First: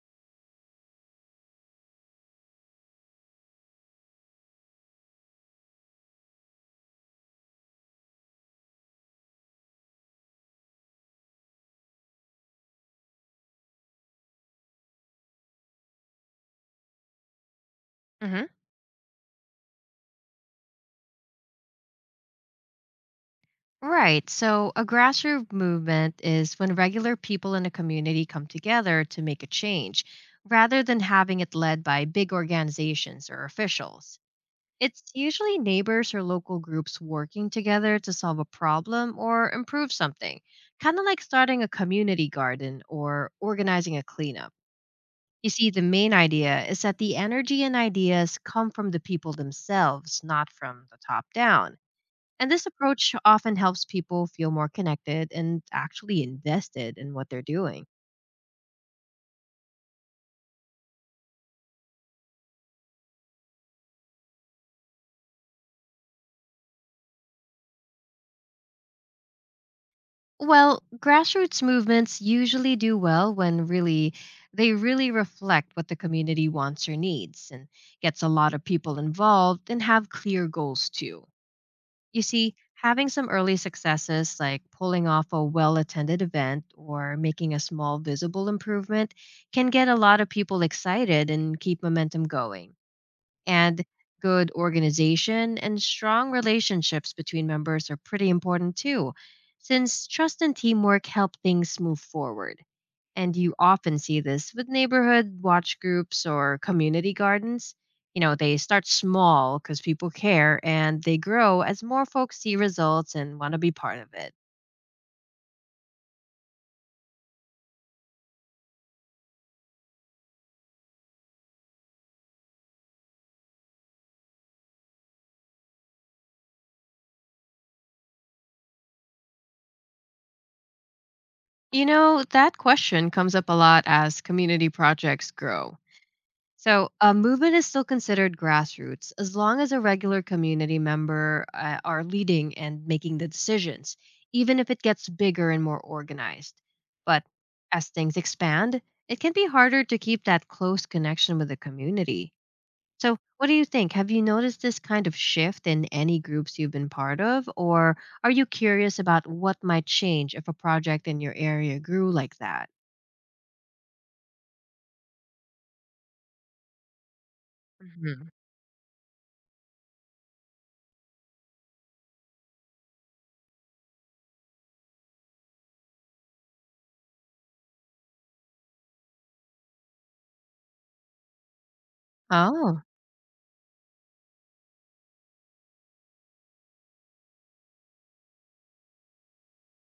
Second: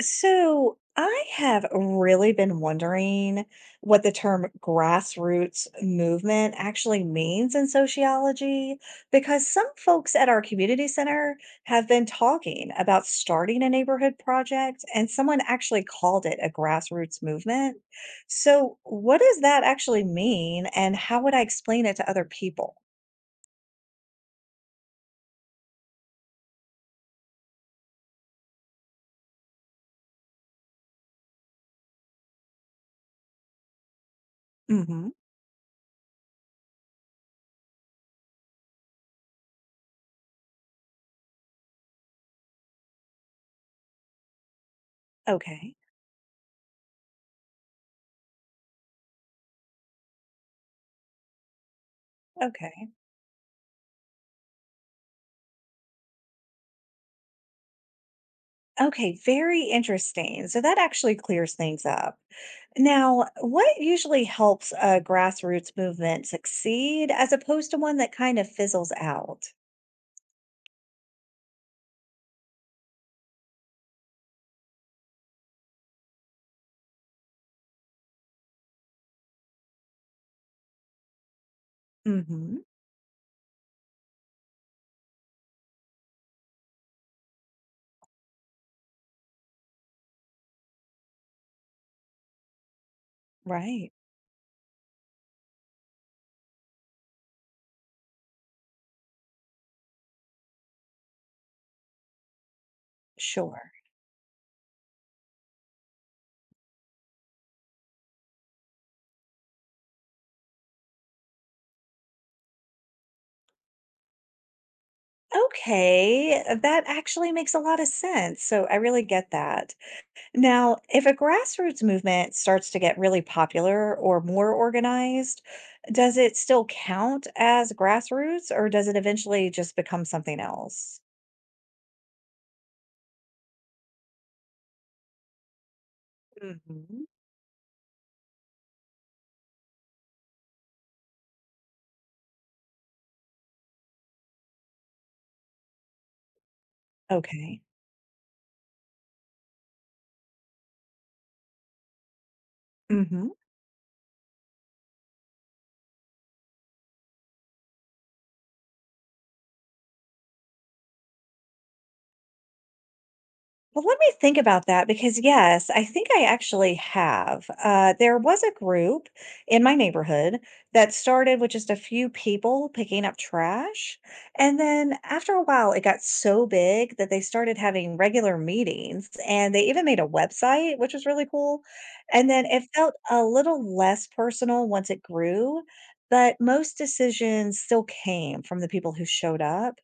So I have really been wondering what the term grassroots movement actually means in sociology, because some folks at our community center have been talking about starting a neighborhood project, and someone actually called it a grassroots movement. Hmm. So, what does that actually mean, and how would I explain it to other people? Right. So a grassroots movement is when regular people in a community come together to make a change, rather than having it led by big organizations or officials. It's Hmm. usually neighbors or local groups working together to solve a problem or improve something, kind of like starting a community garden or organizing a cleanup. You see, Okay. the main idea is that the energy and ideas come from the people themselves, not from the top down. And this Okay. approach often helps people feel more connected and actually invested in what they're doing. Okay. Very interesting. So that actually clears things up. Now, what usually helps a grassroots movement succeed as opposed to one that kind of fizzles out? Well, grassroots movements usually do well when really they really reflect what the community wants or needs and gets a lot of people involved and have clear goals too. You see, Hmm. having some early successes like pulling off a well attended event or making a small visible improvement can get a lot of people excited and keep momentum going. And Right. good organization and strong relationships between members are pretty important too, since trust and teamwork help things move forward. And you Sure. often see this with neighborhood watch groups or community gardens. You know, they start small because people care and they grow as more folks see results and want to be part of it. Okay. That actually makes a lot of sense. So I really get that. Now, if a grassroots movement starts to get really popular or more organized, does it still count as grassroots or does it eventually just become something else? You know, that question comes up a lot as community projects grow. So, Hmm. a movement is still considered grassroots as long as a regular community member are leading and making the decisions, even if it gets bigger and more organized. But Okay. as things expand, it can be harder to keep that close connection with the community. So, Hmm. what do you think? Have you noticed this kind of shift in any groups you've been part of? Or are you curious about what might change if a project in your area grew like that? Well, let me think about that because, yes, I think I actually have. There Mhm. was a group in my neighborhood that started with just a few people picking up trash. And then after a while, it got so big that they started having regular meetings and they even made a website, which was really cool. And then it Oh, felt a little less personal once it grew, but most decisions still came from the people who showed up.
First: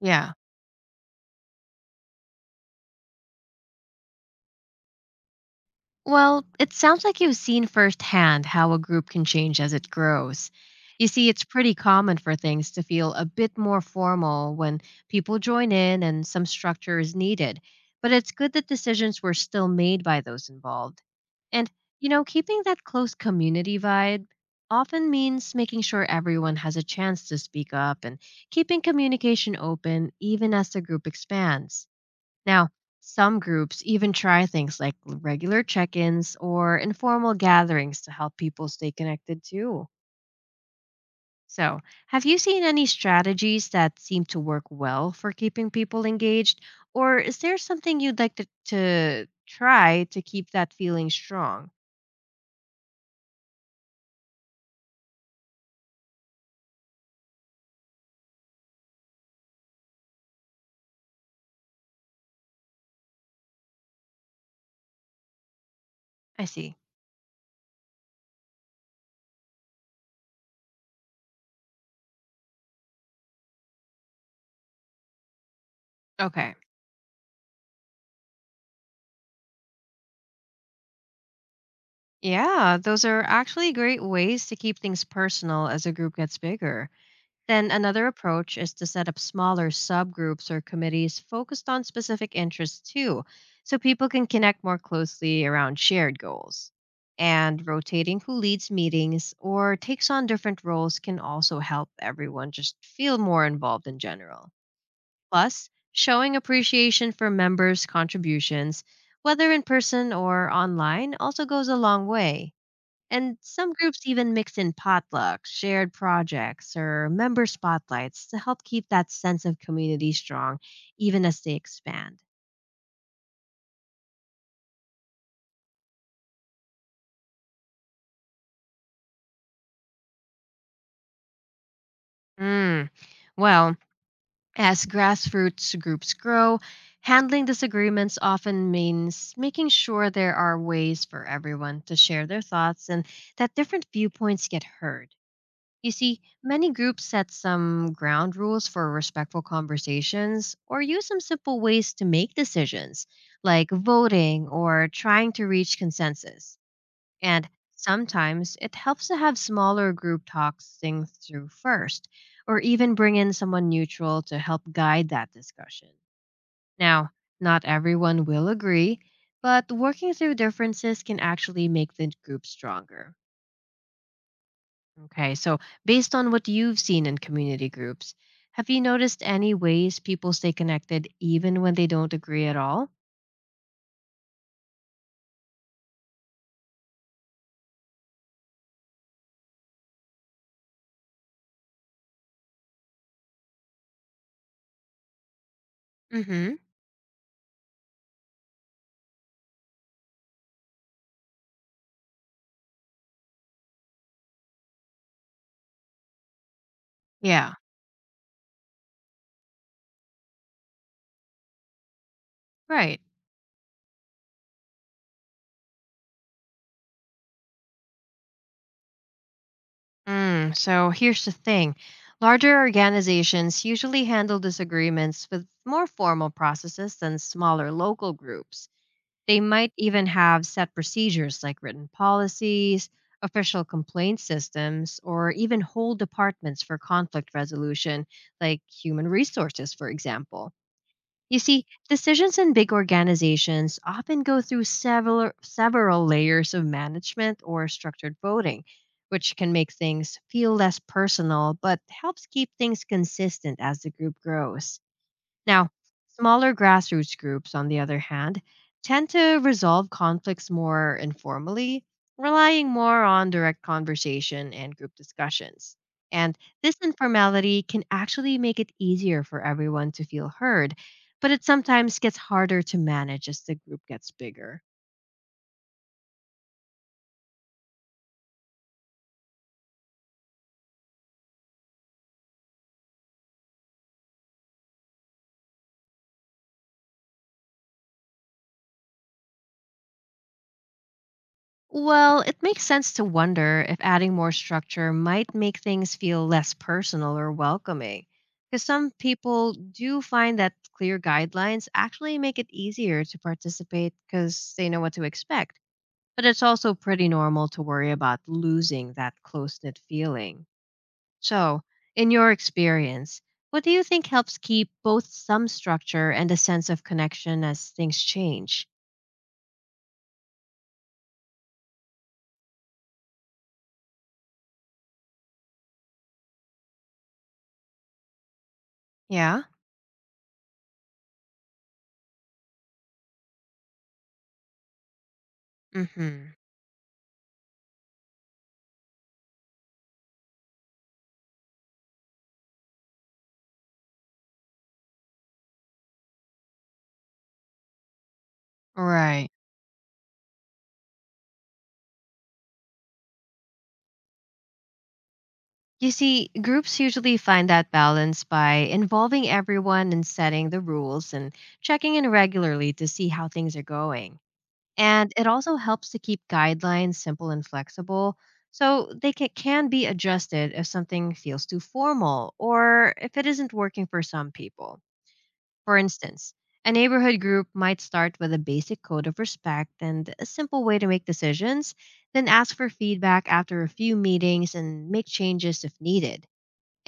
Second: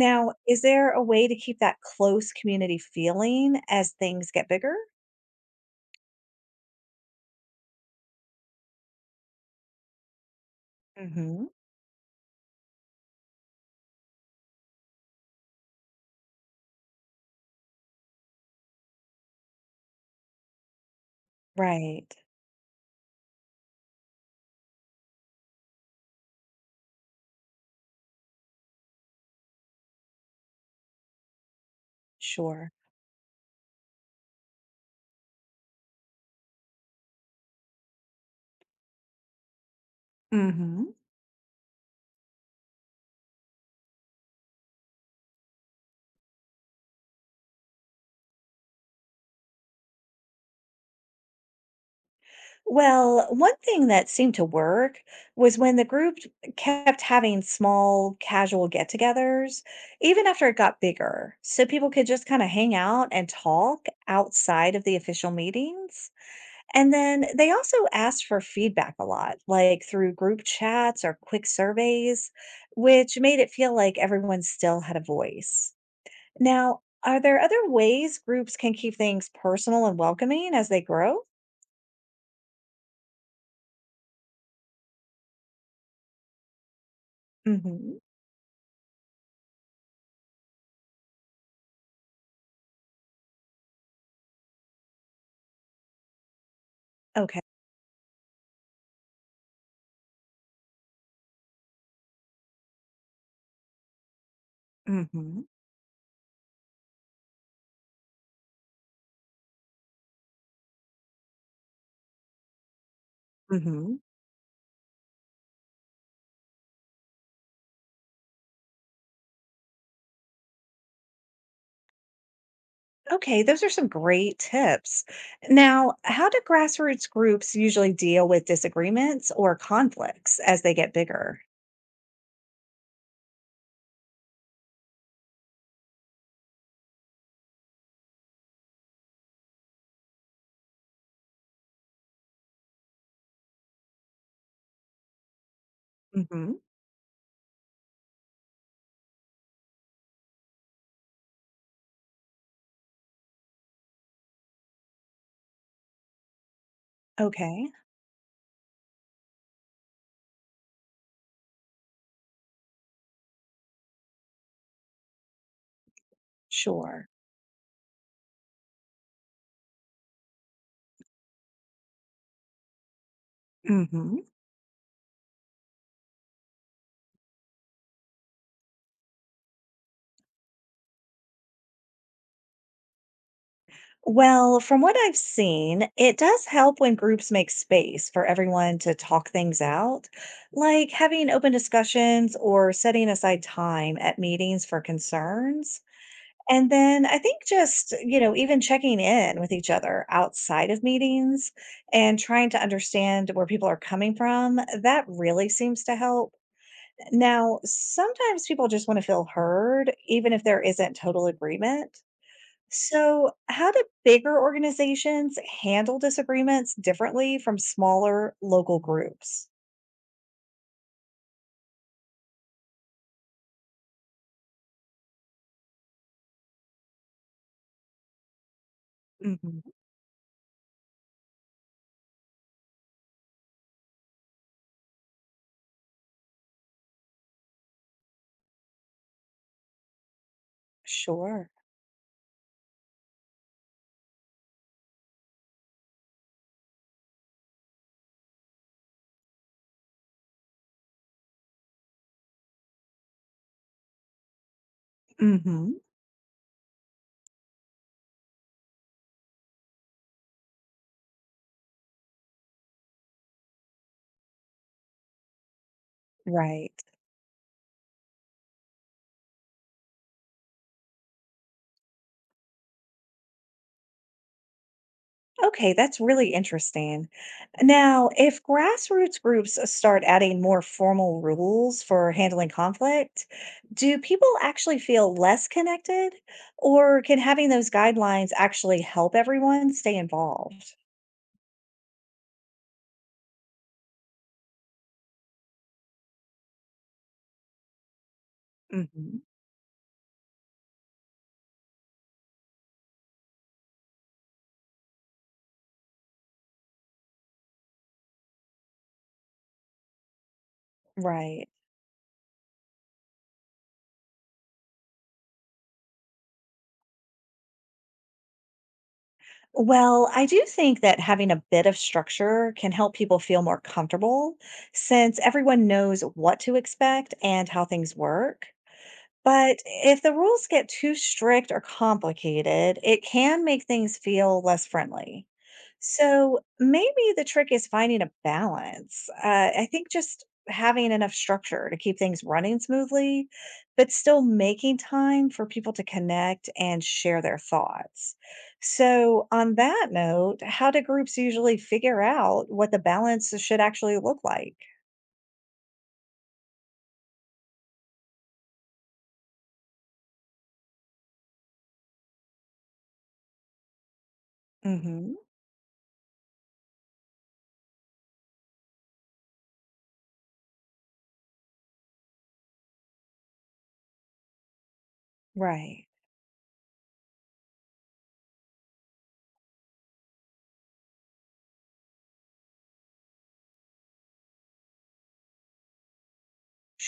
yeah. is there a way to keep that close community feeling as things get bigger? Well, it sounds like you've seen firsthand how a group can change as it grows. You see, it's Mhm. pretty common for things to feel a bit more formal when people join in and some structure is needed, but it's good that decisions were still made by those involved. And, you Right. know, keeping that close community vibe often means making sure everyone has a chance to speak up and keeping communication open even as the group expands. Now, Sure. some groups even try things like regular check ins or informal gatherings to help people stay connected too. Mhm. So, have you seen any strategies that seem to work well for keeping people engaged? Or is there something you'd like to try to keep that feeling strong? Well, one thing that seemed to work was when the group kept having small casual get-togethers, even after it got bigger, so people could just kind of hang out and talk outside of the official meetings. I see. And then they also asked for feedback a lot, like through group chats or quick surveys, which made it feel like everyone still had a voice. Okay. Now, are there other ways groups can keep things personal and welcoming as they grow? Yeah, those are actually great ways to keep things personal as a group gets bigger. Then Hmm. another approach is to set up smaller subgroups or committees focused on specific interests too, so people can connect more closely around shared goals. Okay. And rotating who leads meetings or takes on different roles can also help everyone just feel more involved in general. Hmm. Plus, showing appreciation for members' contributions, whether in person or online, also goes a long way. And some Hmm. groups even mix in potlucks, shared projects, or member spotlights to help keep that sense of community strong, even as they expand. Okay, those are some great tips. Now, how do grassroots groups usually deal with disagreements or conflicts as they get bigger? Mm, well, As grassroots groups grow, handling disagreements often means making sure there are ways for everyone to share their thoughts and that different viewpoints get heard. You see, Hmm. many groups set some ground rules for respectful conversations or use some simple ways to make decisions, like voting or trying to reach consensus. And Okay, sometimes it helps to have smaller group talks things through first, or even bring in someone neutral to help guide that discussion. sure. Now, not everyone will agree, but working through differences can actually make the group stronger. Hmm. Okay, so based on what you've seen in community groups, have you noticed any ways people stay connected even when they don't agree at all? Well, from what I've seen, it does help when groups make space for everyone to talk things out, like having open discussions or setting aside time at meetings for concerns. Hmm. And then I think, just, even checking in with each other outside of meetings and trying to understand where people are coming from, that really seems to help. Yeah, Now, sometimes people just want to feel heard, even if there isn't total agreement. right. So, how do bigger organizations handle disagreements differently from smaller local groups? So here's the thing, larger organizations usually handle disagreements with more formal processes than smaller local groups. They Hmm. might even have set procedures like written policies, official complaint systems, or even whole departments for conflict resolution, like human resources, for example. You Sure. see, decisions in big organizations often go through several layers of management or structured voting, which can make things feel less personal but helps keep things consistent as the group grows. Now, Hmm. smaller grassroots groups, on the other hand, tend to resolve conflicts more informally, relying more on direct conversation and group discussions. And Right. this informality can actually make it easier for everyone to feel heard, but it sometimes gets harder to manage as the group gets bigger. Okay, that's really interesting. Now, if grassroots groups start adding more formal rules for handling conflict, do people actually feel less connected, or can having those guidelines actually help everyone stay involved? Well, it makes sense to wonder if adding more structure might make things feel less personal or welcoming. Because some Hmm. people do find that clear guidelines actually make it easier to participate because they know what to expect. But it's also pretty normal to worry about losing that close knit feeling. Right. So, in your experience, what do you think helps keep both some structure and a sense of connection as things change? Well, I do think that having a bit of structure can help people feel more comfortable since everyone knows what to expect and how things work. Yeah? But if the rules get too strict or complicated, it can make things feel less friendly. Mm hmm. So maybe the trick is finding a balance. I think just having enough structure to keep things running smoothly, but still making time for people to connect and share their thoughts. So, Right. on that note, how do groups usually figure out what the balance should actually look like? You see, groups usually find that balance by involving everyone in setting the rules and checking in regularly to see how things are going. And Hmm. it also helps to keep guidelines simple and flexible so they can be adjusted if something feels too formal or if it isn't working for some people. For Right. instance, a neighborhood group might start with a basic code of respect and a simple way to make decisions, then ask for feedback after a few meetings and make changes if needed,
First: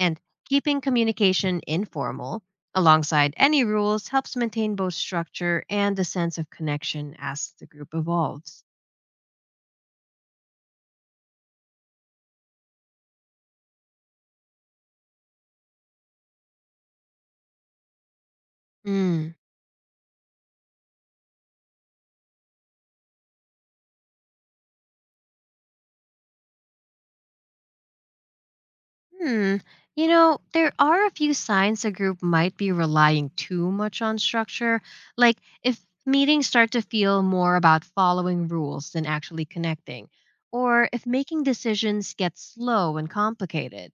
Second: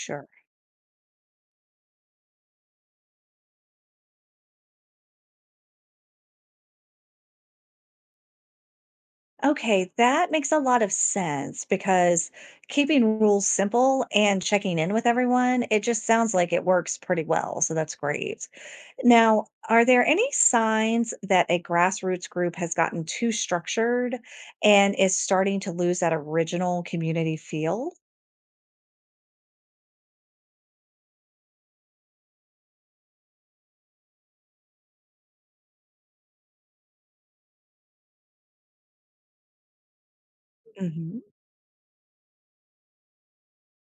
and keeping communication informal alongside any rules helps maintain both structure and a sense of connection as the group evolves. Okay, that makes a lot of sense because keeping rules simple and checking in with everyone, it just sounds like it works pretty well. So that's great. Mm. Now, are there any signs that a grassroots group has gotten too structured and is starting to lose that original community feel? Hmm. You know, there are a few signs a group might be relying too much on structure, like if meetings start to feel more about following rules than actually connecting, or if Hmm. making decisions gets slow and complicated.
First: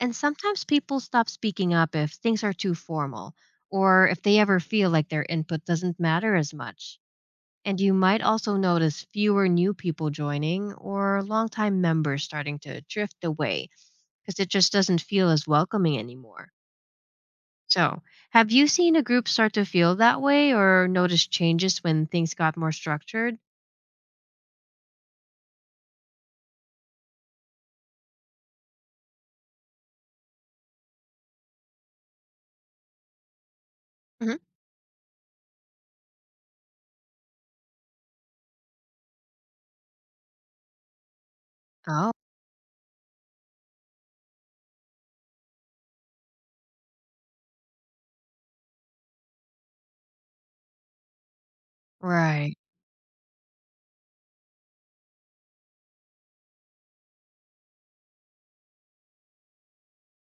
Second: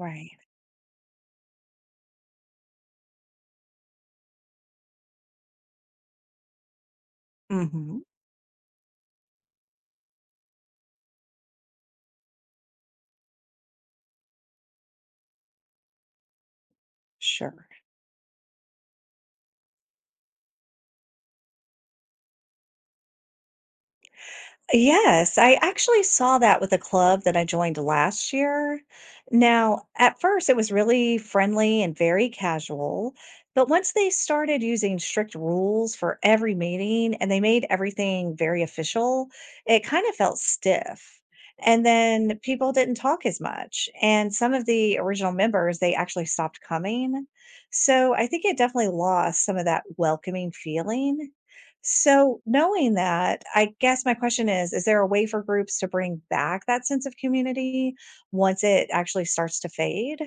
And sometimes people stop speaking up if things are too formal or if they ever feel like their input doesn't matter as much. And you Hmm. might also notice fewer new people joining or longtime members starting to drift away because it just doesn't feel as welcoming anymore. Sure. So, have you seen a group start to feel that way or noticed changes when things got more structured? Yes, I actually saw that with a club that I joined last year. Now, at first, it was really friendly and very casual, but once they Hmm. started using strict rules for every meeting and they made everything very official, it kind of felt stiff. And Oh, then people didn't talk as much, and some of the original members, they actually stopped coming. So I think it definitely lost some of that welcoming feeling. So, right. knowing that, I guess my question is there a way for groups to bring back that sense of community once it actually starts to fade?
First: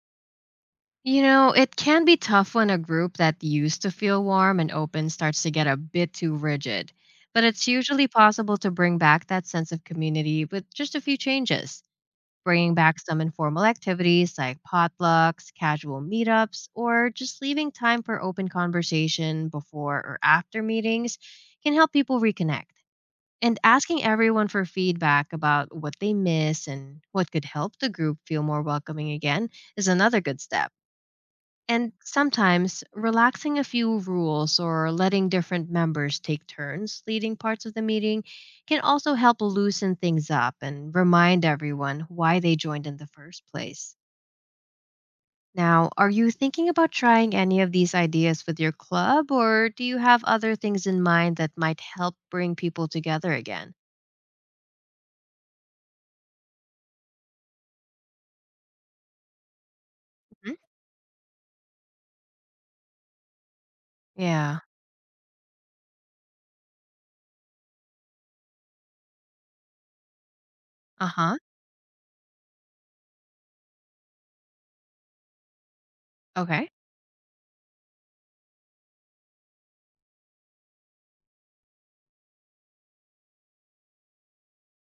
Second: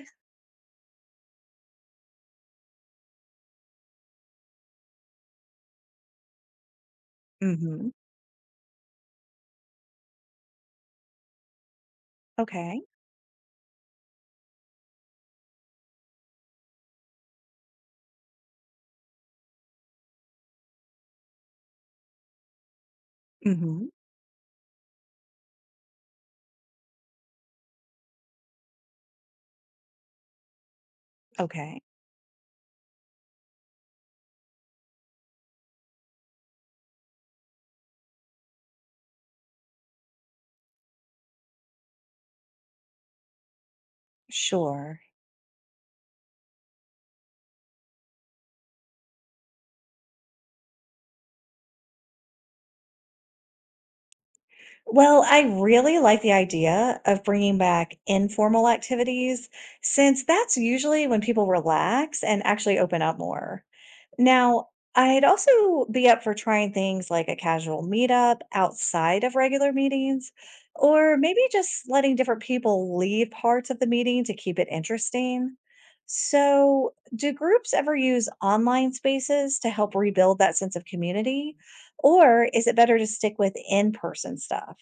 You know, it can be tough when a group that used to feel warm and open starts to get a bit too rigid, but it's Mhm. usually possible to bring back that sense of community with just a few changes. Bringing Okay. back some informal activities like potlucks, casual meetups, or just leaving time for open conversation before or after meetings can help people reconnect. And Mhm. asking everyone for feedback about what they miss and what could help the group feel more welcoming again is another good step. Okay. And sometimes relaxing a few rules or letting different members take turns leading parts of the meeting can also help loosen things up and remind everyone why they joined in the first place. Sure. Now, are you thinking about trying any of these ideas with your club, or do you have other things in mind that might help bring people together again? Well, I really like the idea of bringing back informal activities since Mhm. that's usually when people relax and actually open up more. Yeah. Now, I'd also be up for trying things like a casual meetup outside of regular meetings, Uh or huh. maybe just letting different people leave parts of the meeting to keep it interesting. Okay. So, do groups ever use online spaces to help rebuild that sense of community, or is it better to stick with in person stuff?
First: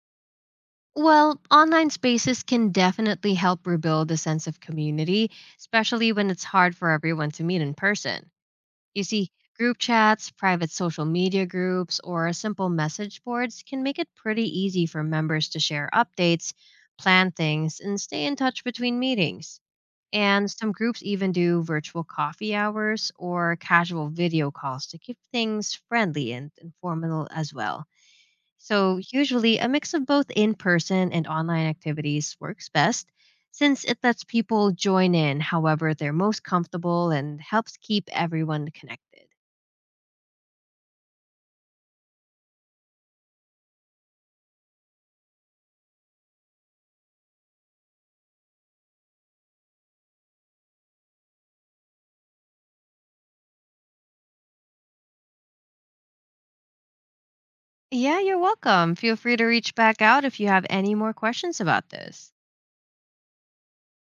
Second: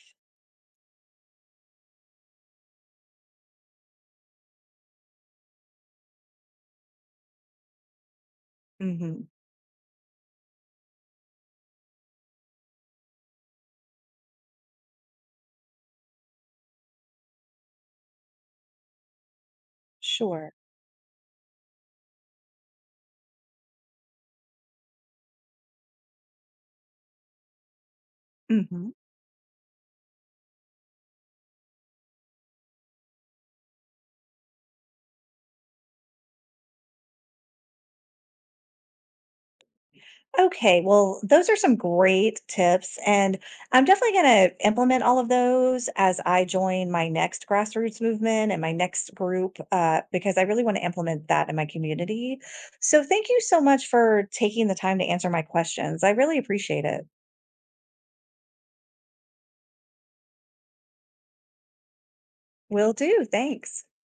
Well, online spaces can definitely help rebuild a sense of community, especially when it's hard for everyone to meet in person. You Hmm. see, group chats, private social media groups, or simple message boards can make it pretty easy for members to share updates, plan things, and stay in touch between meetings. And Sure. some groups even do virtual coffee hours or casual video calls to keep things friendly and informal as well. Hmm. So, usually, a mix of both in person and online activities works best since it lets people join in however they're most comfortable and helps keep everyone connected. Okay, well, those are some great tips, and I'm definitely going to implement all of those as I join my next grassroots movement and my next group because I really want to implement that in my community. So, thank you so much for taking the time to answer my questions. I really appreciate it. Yeah, you're welcome. Feel free to reach back out if you have any more questions about this. Will do. Thanks.